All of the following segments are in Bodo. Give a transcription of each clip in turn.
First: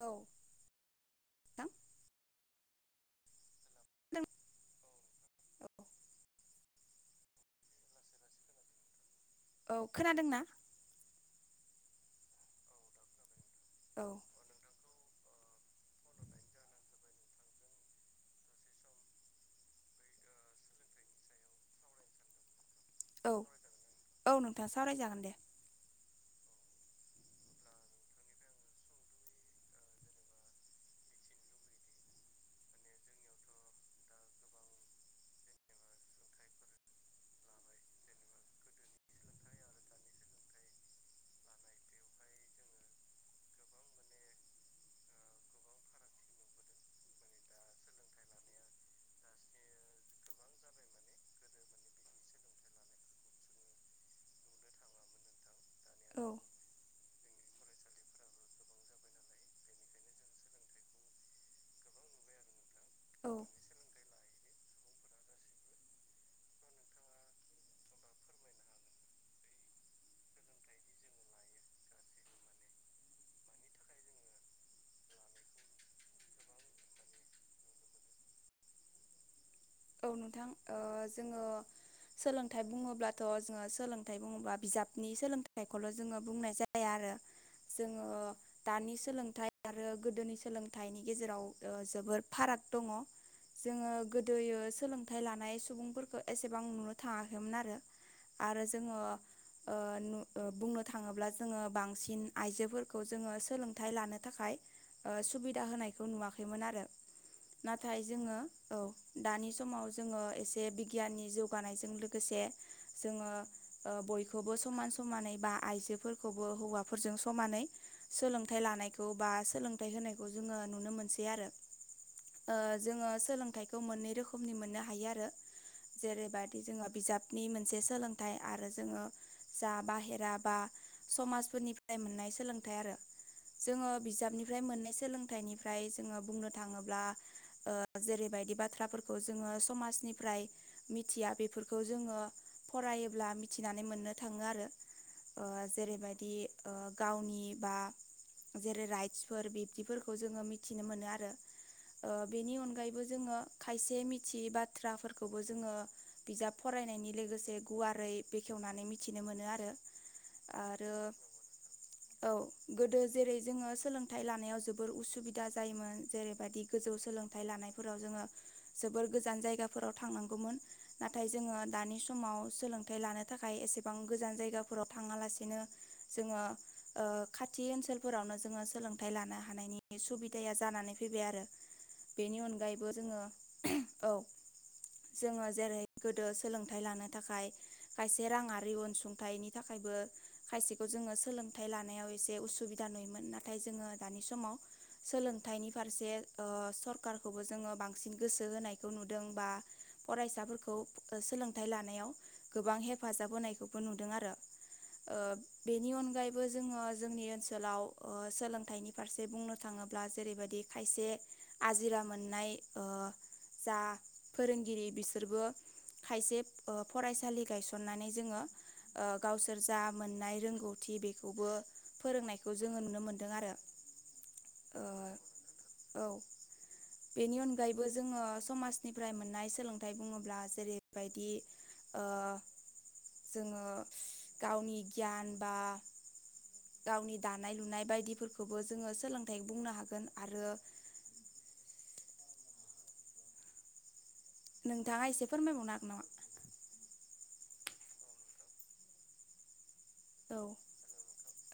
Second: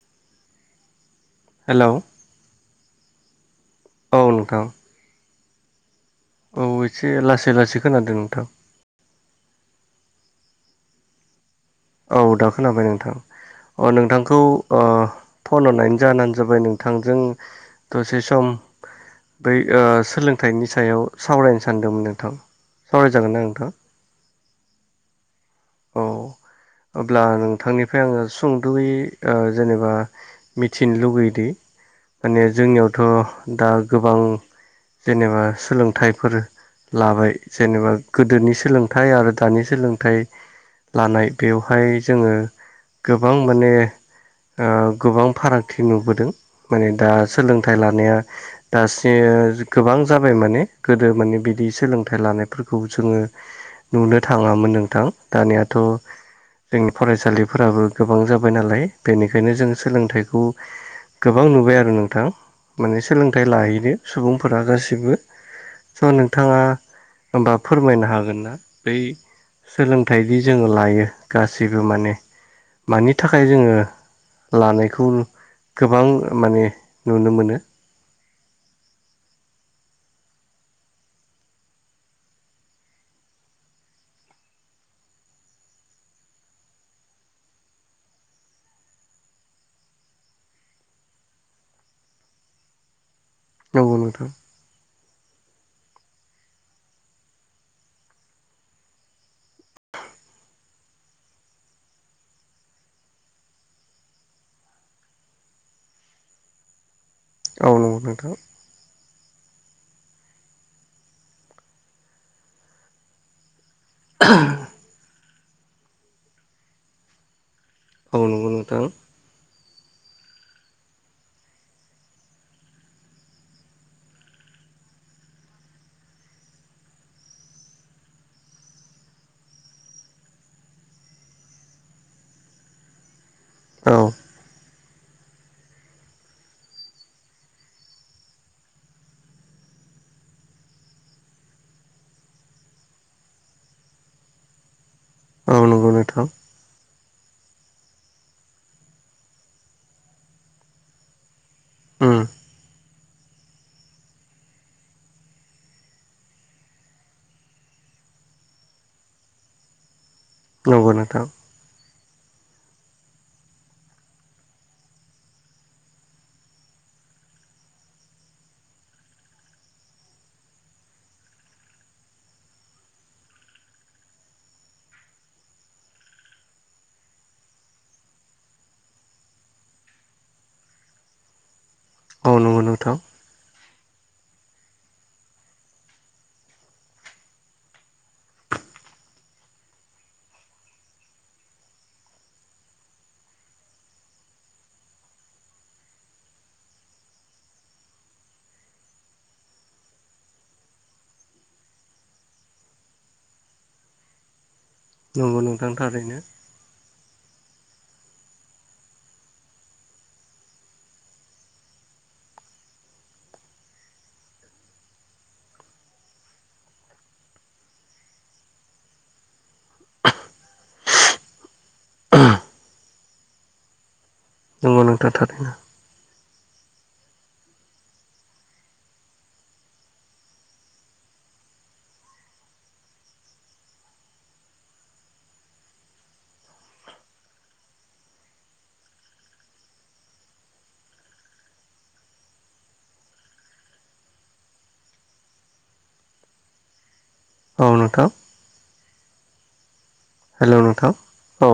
औ नोंथां हेलौ औ खोनादों नोंथां औ औ एसे लासै लासै खोनादों नोंथां औ खोनादोंना औ दाखोनाबाय नोंथां अ औ नोंथांखौ अ फन हरनायनि जानो जाबाय नोंथांजों दसे सम बै ओ सोलोंथाइनि सायाव सावरायनो सानदोंमोन नोंथां औ सावरायजागोनना नोंथां औ नोंथां सावरायजागोन दे औ अब्ला नोंथांनिफ्रा आङो सुंद'यै ओ जेनेबा मिथिनो लुगैयोदि माने जोंनियावथ' दा गोबां जेनेबा सोलोंथायफोर लाबाय जेनेबा गोदोनि सोलोंथाइ आरो दानि सोलोंथाइ लानाय बेवहाय जोङो गोबां माने ओ गोबां फारागथि नुबोदों माने दा सोलोंथाइ लानाया दासि गोबां जाबाय माने गोदो माने बिदि सोलोंथाइ लानायफोरखौ जोङो नुनो थाङामोन नोंथां दानियाथ' औ जोंनि फरायसालिफोराबो गोबां जाबाय नालाय बेनिखायनो जों सोलोंथाइखौ गोबां नुबाय आरो नोंथां माने औ सोलोंथाइ लाहैनो सुबुंफोरा गासिबो स' नोंथाङा होम बा फोरमायनो हागोन ना बै सोलों थायदि जोङो लायो गासैबो माने मानि थाखाय जोङो लानायखौ गोबां माने नुनो मोनो औ नोंथां ओ जोङो सोलोंथाइ बुङोब्लाथ' जोङो सोलोंथाइ बुङोब्ला बिजाबनि सोलोंथाइखौल' जोङो बुंनाय जाया। जाया आरो जोङो दानि सोलोंथाइ आरो गोदोनि सोलोंथाइनि गेजेराव ओ जोबोर फाराग दङ। जोङो नंगौ नोंथां गोदोयो सोलोंथाइ लानाय सुबुंफोरखौ एसेबां नुनो थाङाखैमोन आरो आरो जोङो ओ ओ बुंनो थाङोब्ला जोङो बांसिन आइजोफोरखौ जोङो सोलोंथाइ लानो थाखाय ओ सुबिदा होनायखौ नुवाखैमोन आरो औ नंगौ नाथाय नोंथां जोङो औ दानि समाव जोङो एसे बिगियाननि जौगानायजों लोगोसे जोङो ओ बयखौबो समान समानै बा आइजोफोरखौबो हौवाफोरजों समानै औ नंगौ सोलोंथाइ नोंथां लानायखौ बा सोलोंथाइ होनायखौ जोङो नुनो मोनसै आरो ओ जोङो सोलोंथाइखौ मोननै रोखोमनि मोननो हायो आरो जेरैबायाददि जोङो बिजाबनि मोनसे सोलोंथाइ आरो जोङो जा बाहेरा बा समाजफोरनिफ्राय मोननाय सोलोंथाइ आरो जोङो औ बिजाबनि फ्राय मोननाय सोलोंथाइनिफ्राय जोङो बुंनो थाङोब्ला ओ जेरैबायदि बाथ्राफोर खौ जोङो समाजनिफ्राय मिथिया बेफोरखौ जोङो फरायोब्ला मिथिनानै मोननो थाङो आरो ओ औ नंगौ नोंथां जेरैबायदि ओ गावनि बा जेरै राइट्सफोर बिब्दिफोरखौ जोङो मिथिनो मोनो आरो। ओ उम बेनि अनगायैबो जोङो खायसे मिथियै बाथ्राफोरखौबो जोङो बिजाब फरायनायनि लोगोसे गुवारै बेखेवनानै मिथिनो मोनो आरो। नंगौ आरो नोंथां औ गोदो जेरै जोङो सोलोंथाइ लानायाव जोबोर उसुबिदा जायोमोन जेरैबादि गोजौ सोलोंथाइ लानायफोराव जोङो जोबोर गोजान जायगाफोराव थांनांगौमोन। नाथाय जोङो दानि समाव सोलोंथाइ लानो थाखाय एसेबां गोजान जायगाफोराव थाङालासेनो जोङो ओ खाथि ओनसोलफोरावनो जोङो सोलोंथाइ लानो हानायनि सुबि दाया जानानै फैबाय आरो औ बेनि नंगौ अनगायैबो नोंथां जोङो औ जोङो जेरै गोदो सोलोंथाइ लानो थाखाय खायसे राङारि अनसुंथाइनि थाखायबो खायसेखौ जोङो सोलोंथाइ लानायाव एसे उसुबिदा नुयोमोन नाथाय जोङो दानि समाव सोलोंथाइनि फारसे ओ सरखारखौबो जोङो बां सिन गोसो होनायखौ नुदों बा फरायसाफोरखौ सोलोंथाइ लानायाव गोबां हेफाजाब होनायखौबो नुदों आरो ओ नंगौ नोंथां बेनि थारैनो अनगायैबो जोङो जोंनि ओनसोलाव ओ सोलोंथाइनि फारसे बुंनो थाङोब्ला जेरैबायदि खायसे आजिरा मोननाय ओ जा फोरोंगिरि बिसोरबो खायसे ओ फरायसालि गायसननानै जोङो ओ गावसोर जा मोननाय रोंगौथि बेखौबो फोरोंनायखौ जोङो नुनो मोनदों आरो नंगौ ओ नोंथां थारैनो औ बेनि अन गायैबो जोङो समाजनिफ्राय मोननाय सोलोंथाइ बुङोब्ला जेरैबायदि ओ जोङो गावनि गियान बा गावनि दानाय लुनाय बायदिफोरखौबो जोङो सोलोंथाइ बुंनो हागोन आरो नोंथाङा एसे फोरमायबावनो हागोन नामा? औ नोंथां औ हेलौ नोंथां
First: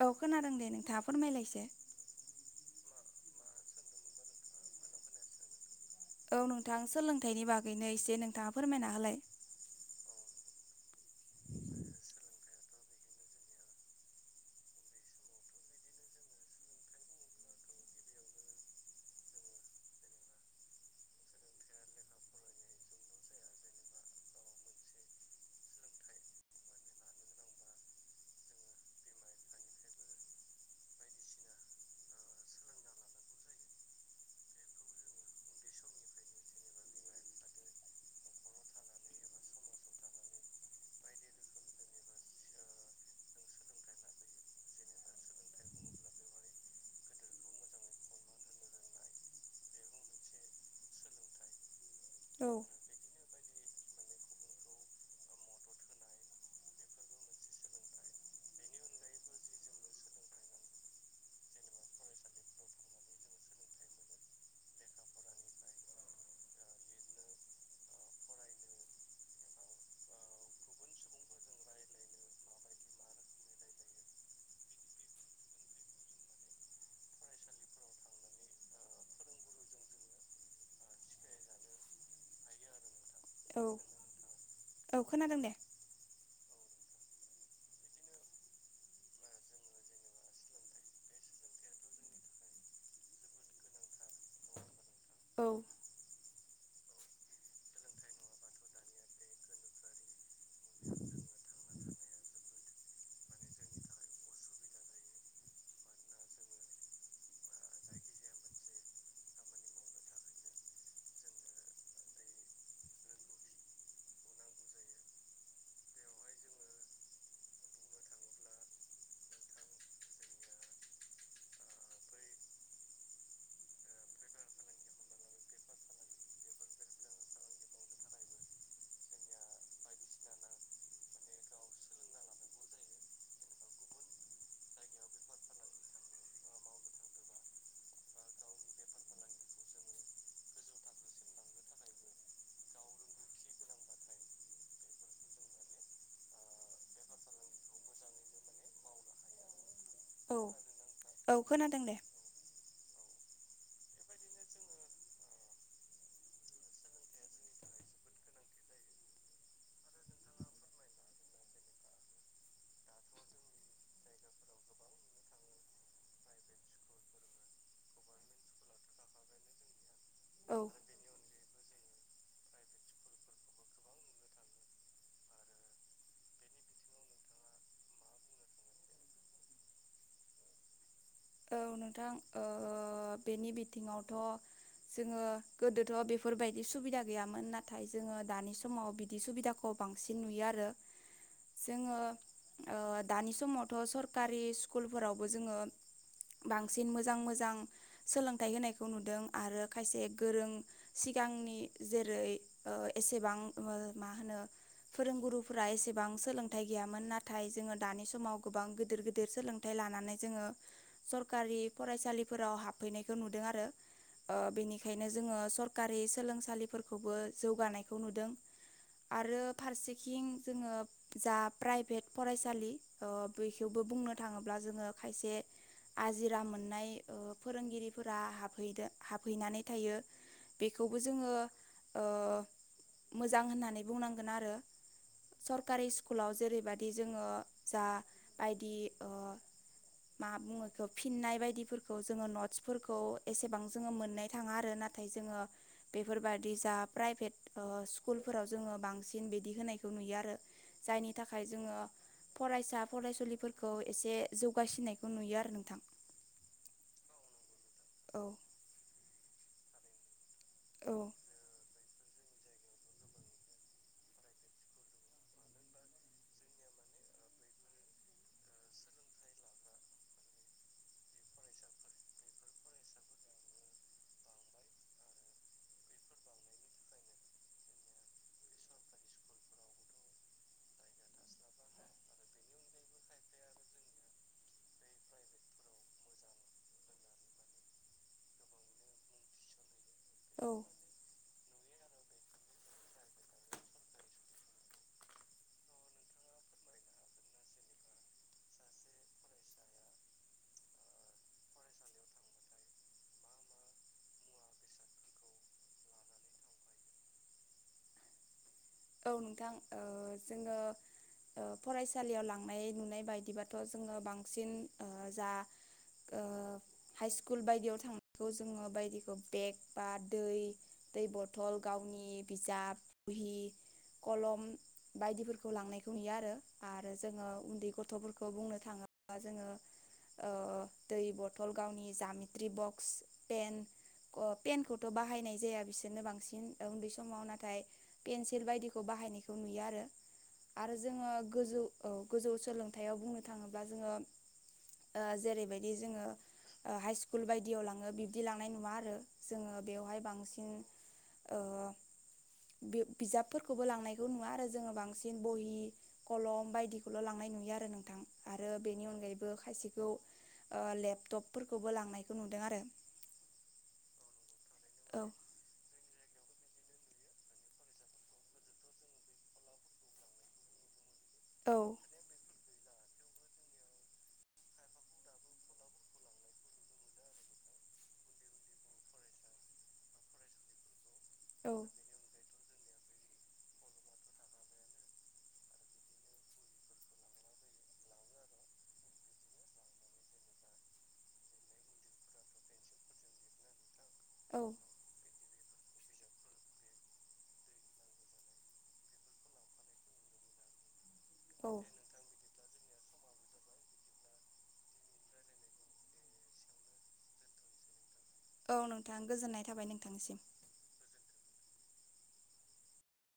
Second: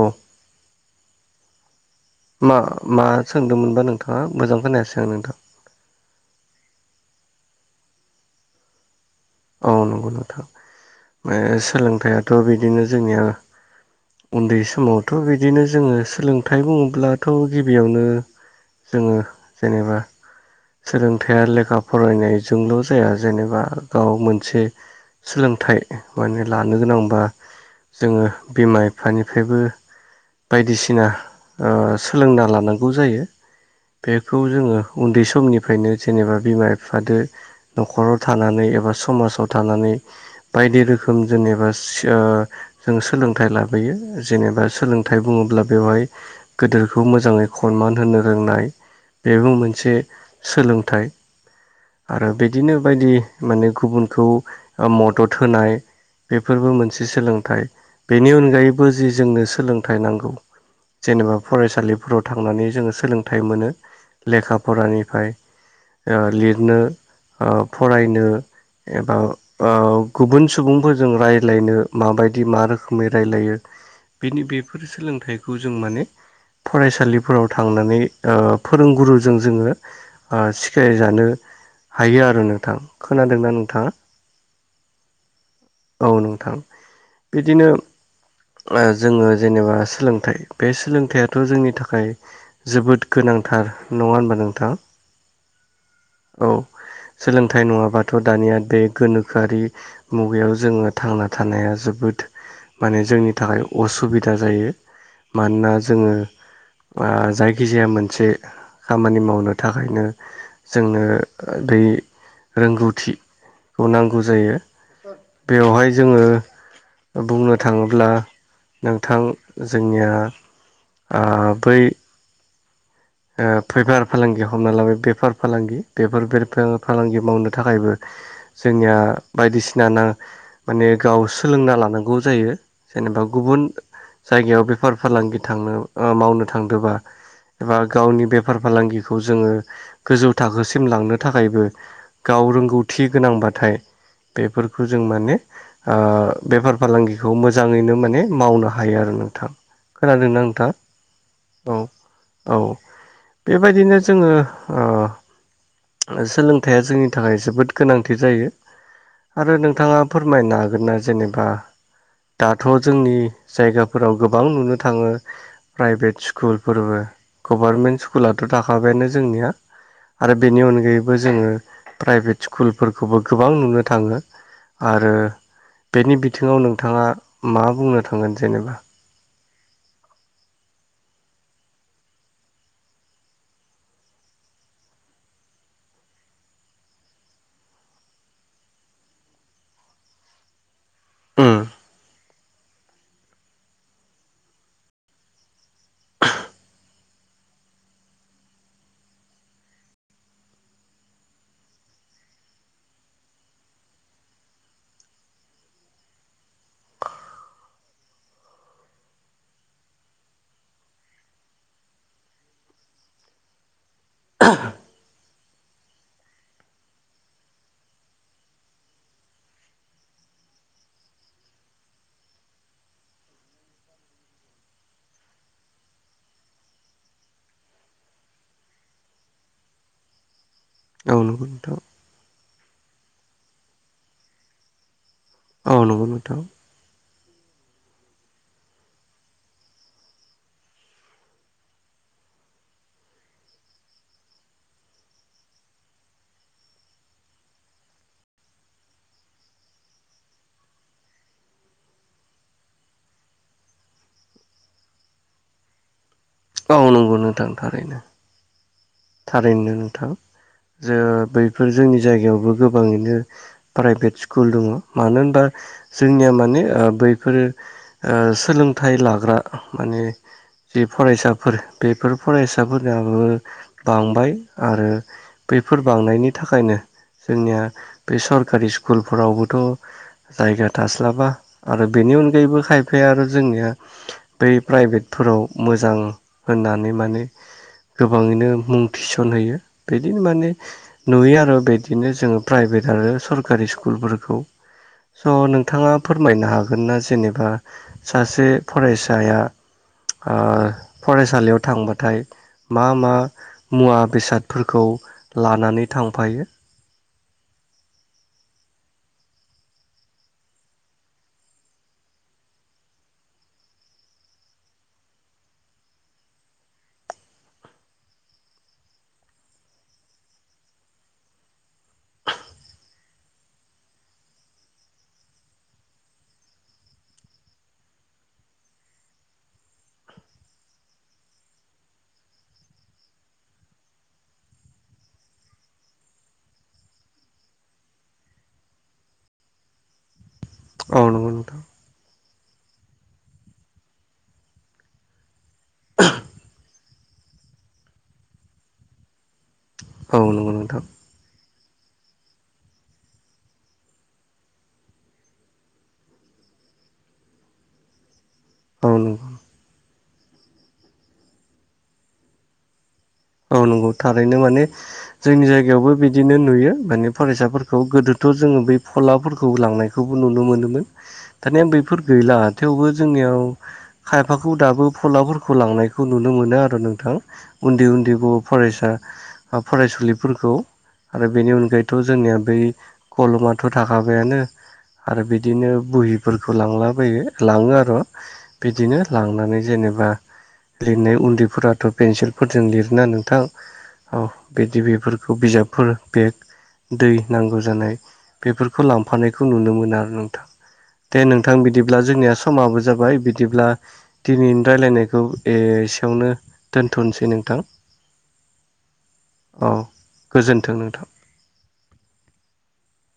औ खोनादों दे नोंथाङा फोरमायलाय इसे मा मा सोंदोंमोनबा नोंथाङा मोजां खोनायासै आं नोंथां औ नोंथां सोलोंथाइनि बागैनो एसे नोंथाङा फोरमायना होलाय औ नंगौ नोंथां ओ सोलोंथायाथ' बिदिनो जोंनिया उन्दै समावथ' बिदिनो जोङो सोलोंथाइ बुङोब्लाथ' गिबियावनो जोङो जेनेबा सोलोंथाइया लेखा फरायनायजोंल' जाया जेनेबा गाव मोनसे सोलोंथाइ माने लानो गोनांबा जोङो बिमा बिफानिफ्रायबो बायदिसिना ओ सोलोंना लानांगौ जायो बेखौ जोङो उन्दै समनिफ्रायनो जेनेबा बिमा बिफादो न'खराव थानानै एबा समाजाव थानानै बायदि रोखोम जेनेबा सि-ओ जों सोलोंथाइ लाबोयो जेनेबा सोलोंथाइ बुङोब्ला बेवहाय गोदोरखौ मोजाङै खनमान होनो रोंनाय बेबो मोनसे सोलोंथाइ आरो औ बिदिनो बायदि माने गुबुनखौ मदद होनाय बेफोरबो मोनसे सोलोंथाइ बेनि अनगायैबो जि जोंनो सोलोंथाइ नांगौ जेनेबा फरायसालिफोराव थांनानै जोङो सोलोंथाइ मोनो लेखा फरानिफ्राय ओ लिरनो ओ फरायनो एबा आ गुबुन सुबुंफोरजों रायज्लायनो माबायदि मा रोखोमै रायलायो बिनि बेफोर सोलोंथाइखौ जों माने फरायसालिफोराव थांनानै ओ फोरोंगुरुजों जोङो ओ सिखायजानो हायो आरो नोंथां, खोनादोंना औ नोंथाङा? औ खोनादों दे औ नोंथां बिदिनो जोङो जेनेबा सोलोंथाइ बे सोलोंथायाथ' जोंनि थाखाय जोबोद गोनांथार नङा होनबा नोंथां? औ औ सोलोंथाइ नङाबाथ' दानिया बे गोनोखोआरि मुगायाव जोङो थांना थानाया जोबोद माने जोंनि नि थाखाय असुबिदा जायो मानोना जोङो आ जायखिजाया मोनसे खामानि मावनो थाखायनो जोंनो बै रोंगौथिखौ नांगौ जायो। बेवहाय जोङो बुंनो थाङोब्ला नोंथां जोंनिया आ बै ओ फैफार फालांगि हमना लाबाय बेफार फालांगि बेफोर बेफार फालांगि मावनो थाखायबो जोंनिया बायदिसिना ना माने गाव सोलोंना लानांगौ जायो जेनेबा गुबुन जायगायाव बेफार फालांगि थांनो ओ मावनो थांदोंबा एबा गावनि बेफार फालांगिखौ जोङो गोजौ थाखोसिम लांनो थाखायबो गाव रोंगौथि गोनांबाथाय बेफोरखौ जों माने आ बेफार फालांगिखौ मोजाङैनो माने मावनो हायो आरो नोंथां। औ खोनादोंना नोंथां? औ खोनादों दे औ बेबायदिनो जोङो ओ ओ सोलोंथाइया जोंनि थाखाय जोबोद गोनांथि जायो। आरो नोंथाङा फोरमायनो हागोन ना जेनेबा दाथ' जोंनि जायगाफोराव गोबां नुनो थाङो प्राइभेट स्कुलफोरबो गभारमेन्ट स्कुलाथ' थाखाबायानो जोंनिया आरो औ बेनि अनगायैबो जोङो प्राइभेट स्कुलफोरखौबो गोबां नुनो थाङो। आरो बेनि बिथिङाव नोंथाङा मा बुंनो थांगोन जेनेबा? औ नोंथां अह बेनि बिथिङावथ' जोङो गोदोथ' बेफोरबायदि सुबिदा गैयामोन नाथाय जोङो दानि समाव बिदि सुबिदाखौ खौ बांसिन नुयो आरो उम जोङो ओ दानि समावथ' सरकारि स्कुलफोरावबो जोङो बांसिन मोजां मोजां सोलोंथाइ होनायखौ नुदों आरो खायसे गोरों सिगांनि जेरै ओ एसेबां मा होनो फोरोंगुरुफोरा एसेबां सोलोंथाइ गैयामोन नाथाय जोङो दानि समाव गोबां गिदिर गिदिर सोलों थाइ लानानै जोङो सरखारि फरायसालिफोराव हाबफैनायखौ नुदों आरो ओ बेनिखायनो जोङो सरकारि सोलोंसालिफोरखौबो जौगानायखौ नुदों आरो फारसेखिं जोंओ जा प्राइभेट फरायसालि ओ बेखौबो बुंनो थाङोब्ला जोङो खायसे आजिरा मोननाय ओ फोरोंगिरिफोरा हाफैदा हाबहैनानै थायो बेखौबो औ जोङो नंगौ नोंथां ओ मोजां होननानै बुंनांगोन आरो औ सरकारि नंगौ स्कुलाव नोंथां जेरैबायदि बादि जोङो जा बायदि ओ मा बुङो फिननाय बायदिफोरखौ जोङो नट्सफोरखौ एसेबां जोङो मोननाय थाङा आरो नाथाय जोङो बेफोरबादि जा प्राइभेट ओ स्कुलफोराव जोङो बांसिन बिदि होनायखौ नुयो आरो जायनि थाखाय जोंओ फरायसा फरायसुलिफोरखौ एसे जौगासिननायखौ नुयो आरो नोंथां ओ नोंगौ नोंथां थारैनो औ थारैनो नोंथां औ जों बैफोर जोंनि जायगायावबो गोबाङैनो प्राइभेट स्कुल दङ मानो होनबा जोंनिया माने बैफोरो ओ सोलोंथाइ लाग्रा माने जि फरायसाफोर बेफोर फरायसाफोरनियाबो बांबाय आरो बैफोर बांनायनि थाखायनो जोंनिया बे सरकारि स्कुलफोरावबोथ' जायगा थास्लाबा आरो बेनि अनगायैबो खायफाया आरो जोंनिया। बै प्राइभेटफोराव मोजां होननानै माने गोबाङैनो। मुं थिसनहोयो बिदिनो औ माने। नुयो आरो बिदिनो जोङो प्राइभेट आरो सरकारि स्कुलफोरखौ। स' नोंथाङा फोरमायनो हागोन ना जेनेबा। सासे फरायसाया। ओ फरायसालियाव थांबाथाय मा मा। मुवा बेसादफोरखौ लानानै थांफायो। औ नोंथां ओ जोङो। ओ फरायसालियाव लांनाय नुनाय बायदिबाथ' जोङो बांसिन ओ जा। ओ हाइस्कुल बायदियाव थांनायखौ जोङो बायदिखौ बेग बा दै। दै बथल गावनि बिजाब बुहि कलम। बायदिफोरखौ लांनायखौ नुयो आरो आरो जोङो उन्दै गथ'फोरखौ बुंनो थाङोब्ला जोङो। ओ दै बथल गावनि जामिट्रि बक्स पेन। अपेन खौथ' बाहायनाय जाया बिसोरनो बांसिन उन्दै समाव नाथाय पेन्सिल बायदि। खौ बाहायनायखौ नुयो आरो आरो औ जोङो नंगौ नोंथां गोजौ औ। गोजौ सोलोंथायाइयाव बुंनो थाङोब्ला जोङो। ओ जेरैबायदि जोङो हाइष्कुल बायदियाव लाङो बिब्दि लांनाय नुवा आरो। जोंङो बेवहाय औ बांसिन नंगौ नोंथां ओ बि बिजाब। फोरखौबो लांनायखौ नुवा आरो जोंङो बांसिन बहि। कलम बायदिखौल' लांनाय नुयो आरो नोंथां आरो बेनि औ अनगायैबो नंगौ खायसेखौ। ओ लेपटपफोरखौबो लांनायखौ नुदों आरो। औ नंगौ थारैनो माने औ जोंनि जायगायावबो बिदि बिदिनो नुयो माने फरायसाफोरखौ गोदोथ' जोंङो बै फलाफोरखौ लांनायखौबो नुनो मोनोमोन। औ दानिया बेफोर गैला थेवबो जोंनियाव। खायफाखौ दाबो फलाफोरखौ लांनायखौ नुनो मोनो आरो नोंथां उन्दै उन्दै गुब फरायसा फरायसुलिफोरखौ आरो औ बेनि अनगायै। दाथ' जोंनिया बै कलमाथ' थाखाबायानो। आरो बिदिनो बहिफोरखौ लांला बायो लाङो आरो। बिदिनो लांनानै जेनेबा लिरनाय उन्दैफोराथ' पेन्सिलफोरजों लि ना नोंथां औ बिदि बेफोरखौ बिजाबफोर बे। दै नांगौ जानाय बेफोरखौ लांफानायखौ नुनो मोन आरो नोंथां‌। दे औ नोंथां बिदिब्ला जोंनिया समाबो जाबाय बिदिब्ला। दिनैनि रायज्लायनायखौ एसेयावनो दोनथ'नोसै नोंथां। औ नोंथां गोजोननाय थाबाय औ नोंथांनिसिम गोजोन्थों नोंथां।